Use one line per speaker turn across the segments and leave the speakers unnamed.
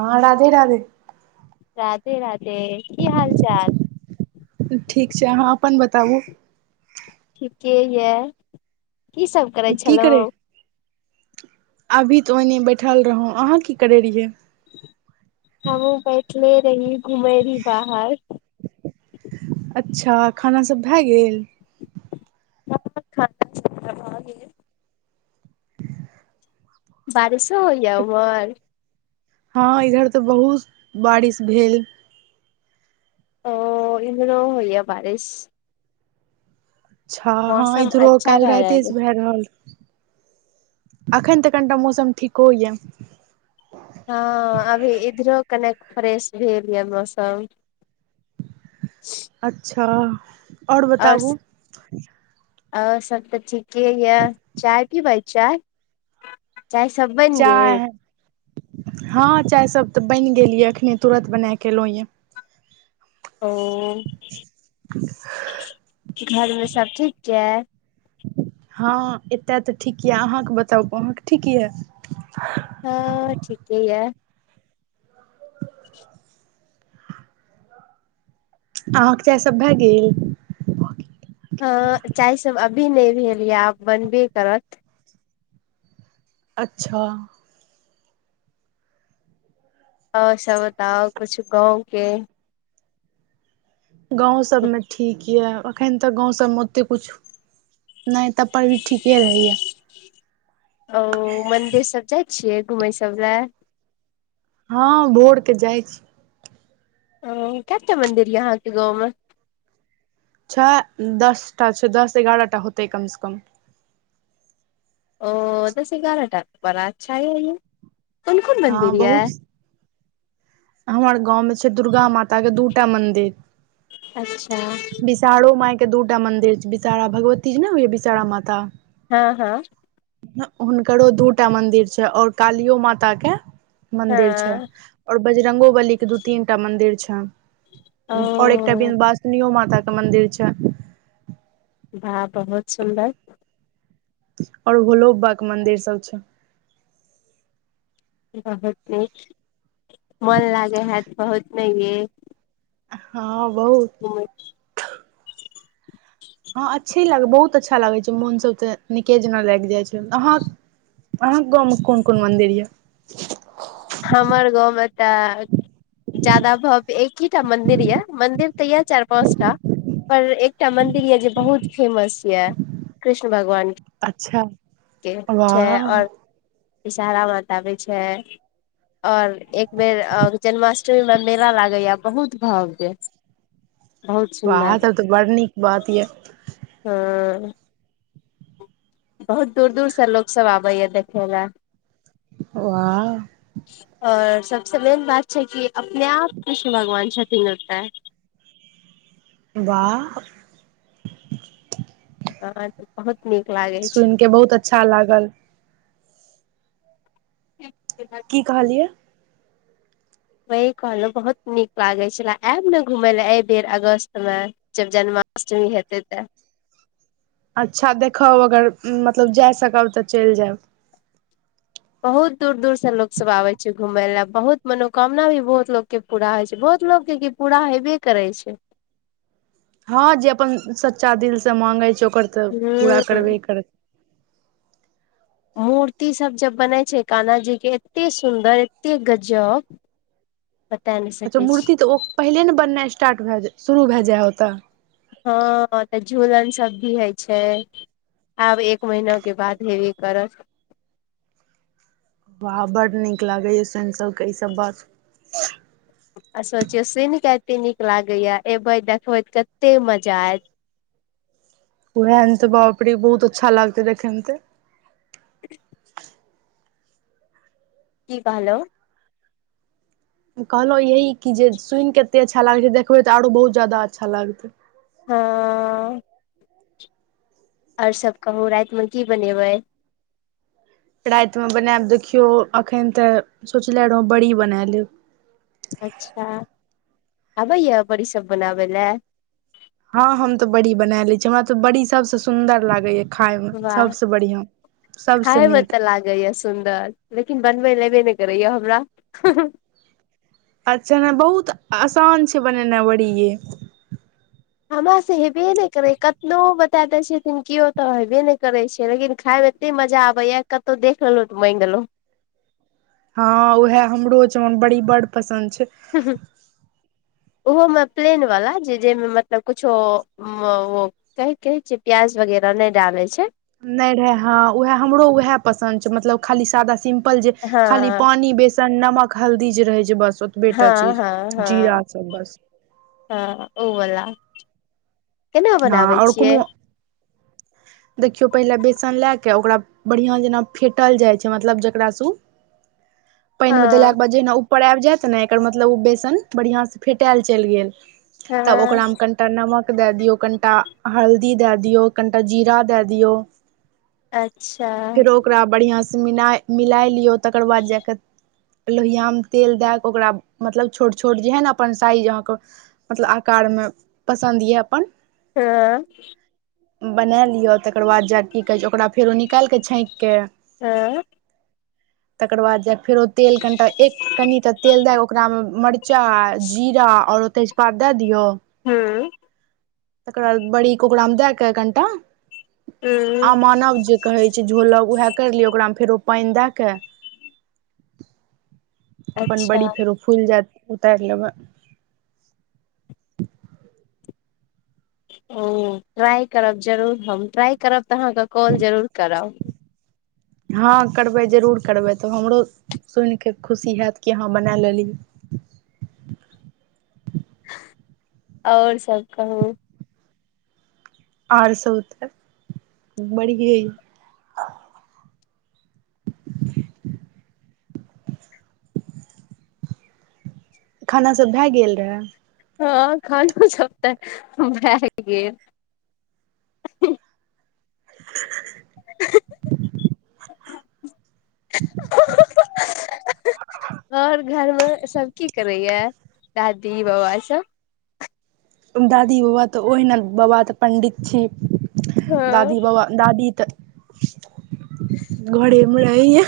हाँ राधे राधे।
राधे राधे की हाल चाल?
ठीक छै अहाँ अपन बताबू।
ठीके ये। की सब करै
की करे
छलहुँ
अभी तऽ ओहिने बैठल रहौ अहाँ की करै रहियै।
हमु बैठले रहीय घुमेै रही बाहर।
अच्छा खाना सब भए गेल?
खाना पीना भ गेलै। बारिशो होइया उम्हर?
हँ इधर तऽ बहुत बारिश भेल।
ओ इधरो होइया बारिश।
अच्छा हँ
मौसम
इधरो
अच्छा
काल्हि
भए
राइते
रहल ये।
सँ भए रहल अखन तऽ कनिटा मौसम ठीको होइया।
हँ अभी इधरो कनेक फ्रेश भेल यऽ मौसम।
अच्छा और बताबू।
और सब तऽ ठीके यऽ चाय पीबै चाय चाय सब बैन गेल।
चाय हँ चाय सब तऽ बनि गेल यए अखने तुरत बना क एलहुँ यए।
ओ घर मे सब ठीक छै?
हँ एते तऽ ठीक यऽ अहाँ के बताउ अहाँ के ठीक यऽ।
हँ ठीके य।
अहाँ के चाय सभ भऽ गेल।
हँ चाय सब अभी नहि भेल यए आब बनबे करत।
अच्छा।
और सब बताउ कुछु गाँव के।
गाँव सभ मे ठीक यए एखन तऽ गाँव सभ मे ओतेक किछु। नहि तब पर भी ठीके रहिया।
ओ मन्दिर सब जाइ छियै घुमै सब लए।
हँ भोरके जाइ छी।
ओ कते मंदिर यऽ अहाँ के गाँव में।
छ दसटा छै दस एगारहटा होतै कम सँ कम।
ओ दस एगारहटा बड़ा अच्छा यै कोन-कोन
हँ
मंदिर
बहुत
यऽ।?
हमर गाँंव मे छै दुर्गा माता के दू टा मंदिर।
अच्छा।
विषारो माय के दू टा मंदिर छै विषारा भगवतीजी न होइया विषारा माता।
हँ हँ।
ह हुनकरो दू टा मंदिर छै और कालियो माता के मंदिर छै
हँ
और बजरंगो बली के दू तीनटा मंदिर छै और एक एक टा
ओ
विंध्यवासनियो माता के मंदिर छै।
भा बहुत सुन्दर।
आओर भोलोबा के मंदिर सब छै।
बहुत नीक छै मन लागै हैत बहुत नैय।
हँ बहुत।
ह [unintelligible]
हँ अच्छी लग, बहुत अच्छा लागै छै, मोन स तऽ नीके जेना लागि जाइ छै। अहाँ अहाँक गांव मे कोन कोन मंदिर यऽ?
हमर गाँव मे तऽ ज्यादा भब एकहिटा मंदिर यऽ। मंदिर तऽ यए चारि पाँच टा पर एकटा मंदिर ये, जे बहुत फेमस ये, कृष्ण भगवान के।
अच्छा
के छै
वाह
आओर विषहारा माता अबै छै। आओर एक बेर अ जन्माष्टमी म मेला लागैए बहुत भव्य। बहुत
बा
सुन्दर
तब तऽ बड़ नीक बात य।
ह बहुत दूर दूर स लोक सब आबैए देखय ल।
वाह
और सबसँ मेन बात छै कि, अपने आप कृष्ण भगवान छथिन्ह ओता।
वाह
हँ तऽ बहुत नीक लागै छै।
सुनि के बहुत अच्छा लागल। की कहलियै?
वही कहलहुं, बहुत नीक लागे छेला। आयब ने घुमय ल एहि बेर अगस्त मे जब जन्माष्टमी हेतै तऽ।
अच्छा देखब अगर, मतलब जा सकब तऽ चलि जायब।
बहुत दूर दूर स लोक सब आबे छै घूमय ल। बहुत मनोकामना भी बहुत लोक के पूरा होइ छै। बहुत लोक के कि, पूरा हेबे करै छै।
हँ जे अपन, सच्चा दिल स माँंगै छै ओकर तऽ, पूरा
हूँ
करबे करत।
मूर्ति सब जब बनै छै काना जी के, एत्ते सुन्दर एत्ते गजब बता नहि
अच्छा
सकै छी
मूर्ति तऽ ओ, पहिले न बननाइ स्टार्ट भए, शुरू भए जाय ओतऽ?
हँ तऽ झूलन सब भी होइ छै। आब एक महिना के बाद हेबे करत।
बाह बड नीक लागे या सुनि सबके ई सब बात
आ सोचियो, सुन के एते नीक लागे या, एबे देखबे कत्ते मजा आयत!
ओहेत अंत बाप रे, बहुत अच्छा लागतै देखन्ते।
की कहलहु?
कहलहुँ यही कि जे सुनि कऽ एतेक अच्छा लागै छै देखबै तऽ आरो बहुत जादा अच्छा लागतै।
हँ आओर सब कहू, राइत म की बनेबै?
राएत में बनेब देखियौ, एखन तऽ सोचनेे रहौ बड़ी बना लेब।
अच्छा, आबैए य बड़ी सब बनाबै लए?
हँ हम तऽ बड़ी बनाय ले छी। हमरा तऽ बड़ी सबसे सुंदर लागे या खाय मऽ
वाह
सब स बढ़िया, सब स नीक।
लागै य स सुन्दर, लेकिन बनबैल एबै नहि करैय हमरा।
अच्छा हँ बहुत आसान छै बनेनाई बड़ी ये।
हमरा से हेबे नहि करै, कतनो बता दै छथिन केओ तऽ हेबे नहि करै छैय, लेकिन खाायमे एते मजा आबेया, कतौ देख लेलौं तऽ मैंग एलौ।
हाँ उहे हमरो जन बड़ी बड पसन्द छै।
ह ह उहोमे प्लेनबला जे जे मे मतलब कुछो ओ [unintelligible] कहि कहै छिअइ, प्याज वगैर नै डालै छै।
नै ढ़ा हं उहे हमरो उहे पसन्द छै, मतलब खाली सादा सिम पल जे
हँ
खाली पानी, बेसन, नमक, हल्दी जे रहै छै बस ओ
हँ
बेटा चीर जीरा सब बस‌।
हाँ ओ बला [inaudible] केना
हँ
बनाबै
आओर
छियै।
कोनो देखियौ पहिले बेसन ला के ओकरा बढ़ियां जेना फेंटल जाइ छै मतलब जकरा सं उ
[unintelligible]
पानिमे देलाके बाद जेहिना ऊपर आबि जाएत ने, एकर मतलब ओ बेसन बढ़ियां से फेंटाएल चलि गेल।
हँ
तब ओकरा मे कनीटा नमक दा दियौ, कनीटा हल्दी दा दियौ। कनीटा जीरा दा दिऔ।
अच्छा।
ओकरा बढ़ियां सं मिला मिलाइ लियौ तकर बाद जा क लोहिया मे तेल दा क ओकरा मतलब छोट छोट जेहन अपन साइज अहाँके मतलब आकारमे पसन्द या अपन
[unintelligible]
बना लिअ, तकर बाद जा क की कहै छै ओकरा फेरो निकालि क छाँकि के
[unintelligible]
तकर बाद जा फेर ओ तेल कनीटा एक कनीटा तेल दा ओकरा मे मरचाई, जीरा और तेज पात द दियौ
हूं।
तकर बाद बड़ीके ओकरा मे द क कनिटा [inaudible]
हूँ
आमानव जे कहै छै झोलब उहे करि लिअ। ओकरामे फेरो पानि दा क [inaudible] अपन
अच्छा
बड़ी फेरो फुलि जाएत, उतारि लेबै।
हूं ट्राई करब जरूर हम। ट्राई करब त अहाँके कॉल जरूर करब।
हाँ करबै जरूर करबै। तब हमरो सुनिके खुशी हैत कि अहाँ बना लेलीये।
[inaudible] और सब कहु।
और सब त [inaudible] बढ़िएं अइ‌। [inaudible] खाना सब भा गेल रहए।
हाँ खाना सब त भा गेल।
[unintelligible]
[unintelligible] [unintelligible] और घर मे सब की करैया? दादी बाबा सब?
दादी बाबा त ओहिना, बाबा त पण्डित छथि।
हँ
दादी बाबा दादी त [inaudible] घरे मे रहैया।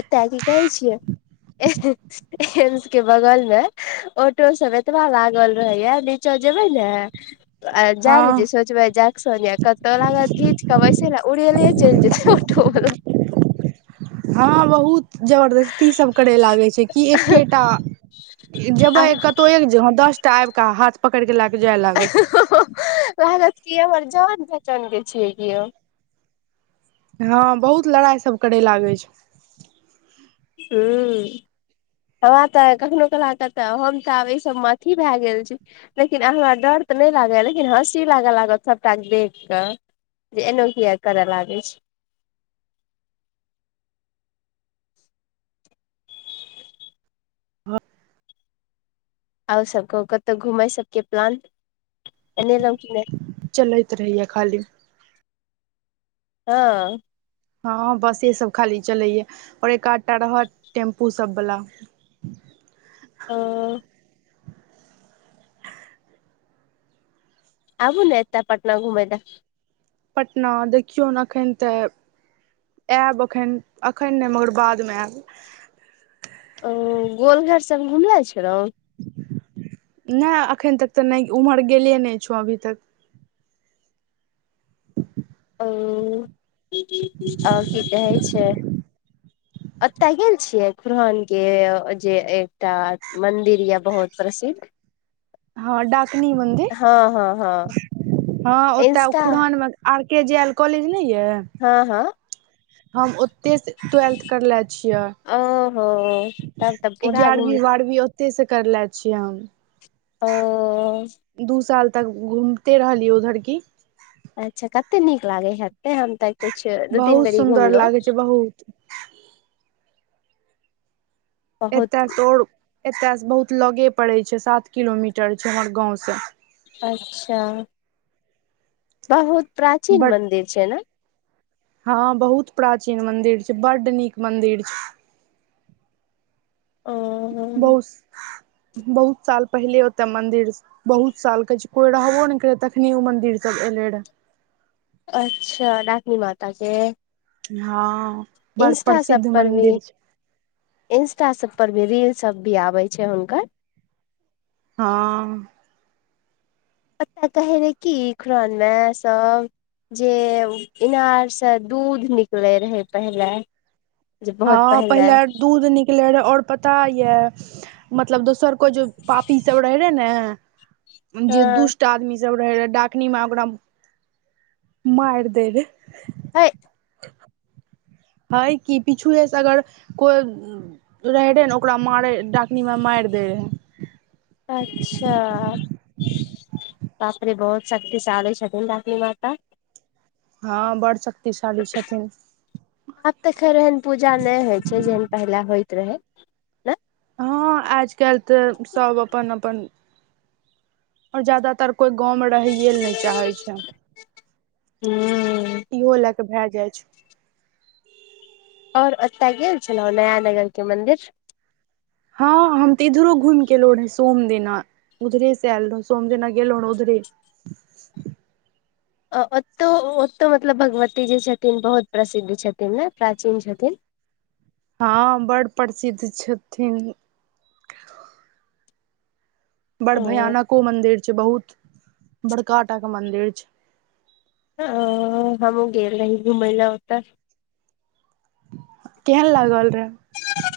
एतै त कहै छियै। [inaudible] एं हें। एम्स के बगलमे ऑटो सब एतबा लागल रहैया। नीचा जेबै ने आ जा ने जे
हँ
सोचबै जा संगे कत लागत घीच क बैसे ला उड़ेले चलि जेतै [unintelligible]
[inaudible] हँ बहुत जबरदस्ती इ सब करय लागे छै, कि एकेटा
आ
जेबै कत तो, दस टा आबि कऽ हाथ पकैड़ के लऽ के जाए लागत।
कहलैत की हमर जान पेहचान के छीयै कियो।
हँ बहुत लड़ाई सब करय लागै छै।
हुम्म। हमरा तऽ कखनो कला के, हम तऽ आब एहि सबमे अथी भए गेल छी। लेकिन हमरा डर तऽ नै लागैया, लेकिन हँसी लागऽ लागत सबटा देख कऽ। जे एनो किया कर लागै छै। और सब कहु, कतहु घुमैय सबके प्लान बने लाउ कि नै।
चल़ैत रहैया खाली।
हँ।
हँ बसे सब खाली चलैया, और एक-आधटा रहत टेम्पू सब वाला।
ओ। आबू ने एतऽ पटना घुमै ला।
पटना देखियौ ने एखन तऽ। आयब एखन, - एखन नै मगर बादमें आयब।
ओ गोलघर सब घुमले छेलौं।
नैय अखन तक तऽ नै उम्हर गेले नै छौं अभी तक।
ओ, और की कहै छै। ओत गेल छियै खुरहान के जे एकटा मंदिर यऽ बहुत प्रसिद्ध।
हँ डाकनी मन्दिर
हँ हँ हँ
हँ, ओतऽ
इंस्टा
खुड़हान में। आर के जे एल कॉलेज नै यऽ।
हँ- हँ।
हम ओतय सँ ट्वेल्थ करले छिये।
ओहो तब तऽ पूरा घुम
इग्यारहवीं बारहवीं ओतऽ। ओतय सऽ करले छियै
ओ
हम। दू साल तब घुमिते रहलियै उधर की।
अच्छा कते नीक लागै हे, एते हम तऽ कुछ दू तीन
बहुत
बेरी
सुन्दर लागे
घुमलहुं।
छै बहुत। एतय
बहुत
सँ ओर एतयसँ बहुत लगे पड़ै छै, सात किलोमीटर छै हमर गाँवसँ।
अच्छा। बहुत प्राचीन
बट
मन्दिर छै ने।
हँ बहुत प्राचीन मंदिर छै, बड्ड नीक मंदिर छै।
ओ
बहुस- बहुत साल पहिले ओते मंदिर बहुत साल के छै, कोई रहबो ने करै तखनी ओ मंदिर सब एले रहे।
अच्छा डाकनी माताके।
हँ। बड़
इन्स्टा सब
प्रसिद्ध
पर भी।
मंदिर छै
इंस्टा सब पर भी रील सब भी आबै छै हुनकर।
हँ।
पता कहै रहै की, खुड़हान में सब। जे इनारसँ दूध निकलैय रहय पहिले। जे बहुत
हँ पहिले ओर दूध निकले रहय और पता यऽ मतलब दोसर कोई जे पापी सब रहे रहऽ ने जे
हँ
दुष्ट ट आदमी सब रहै रहे, डाकनी माँ ओकरा माइर देबे।
हए
अए कि पीछुएसँ अगर कोइ रहै रहे ने ओकरा मारे डाकनी माँ मारि दै।
अच्छा बापरे बहुत शक्तिशाली छथिन डाकनी माता
हँ बड़ शक्तिशाली छथिन।
आब तऽ खैर एहन पूजा नहि होइ छै जेहन पहिले होइत रहै। ने
हँ आज कैल तऽ सब अपन-अपन और जादातर कोइ गाँवमे रहैए लऽ नहि चाहै छै। इहो लए कऽ भैऽ जाइ छै।
और ऐत गेल छलौ नया नगर के मंदिर?
हँ हम तऽ इधरो घुमि के ऐलो रहेै सोम दिना। उधरे से ऐल रहु सोम दिना गेलौ रहौ उधरे।
आ ओतौ ओतौ मतलब भगवती जे छथिन बहुत प्रसिद्ध छथिन ने प्राचीन छथिन।
हँ बड़ प्रसिद्ध छथिन। बड़
ओ
भयानको मंदिर छै बहुत बड़का टा के मंदिर छै।
अ हमहुँ गेल रही घुमै लऽ ओतऽ।
केहन लागल रहे?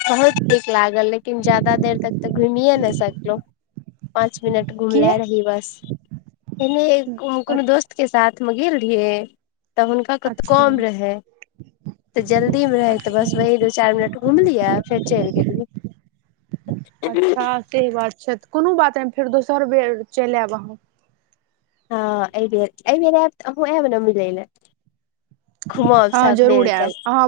बहुत नीक लागल लेकिन जदा देर तक तऽ घुमिए नहि सकलहु पाँच मिनट घुमला
किया
रही बस पहिने को कोनो दोस्तके साथमे गेल रहियै। तऽ हुनका कतौ
अच्छा
काम रहै तऽ जल्दी मे रहि तऽ
अच्छा
बस वही दू चारि मिनट घूमलियै फेर चलि गेलिये [unintelligible]
सेे बात छै तऽ कोनो बात नहि फेर दोसर बेर चलि ऐब अहाँ।
हँ एहि बेर एहि बेर ऐब त आहूं ऐब नऽ मिलैलेऽ। घुमब
हँ
सब
जरूर आयब
मिलके
अहाँ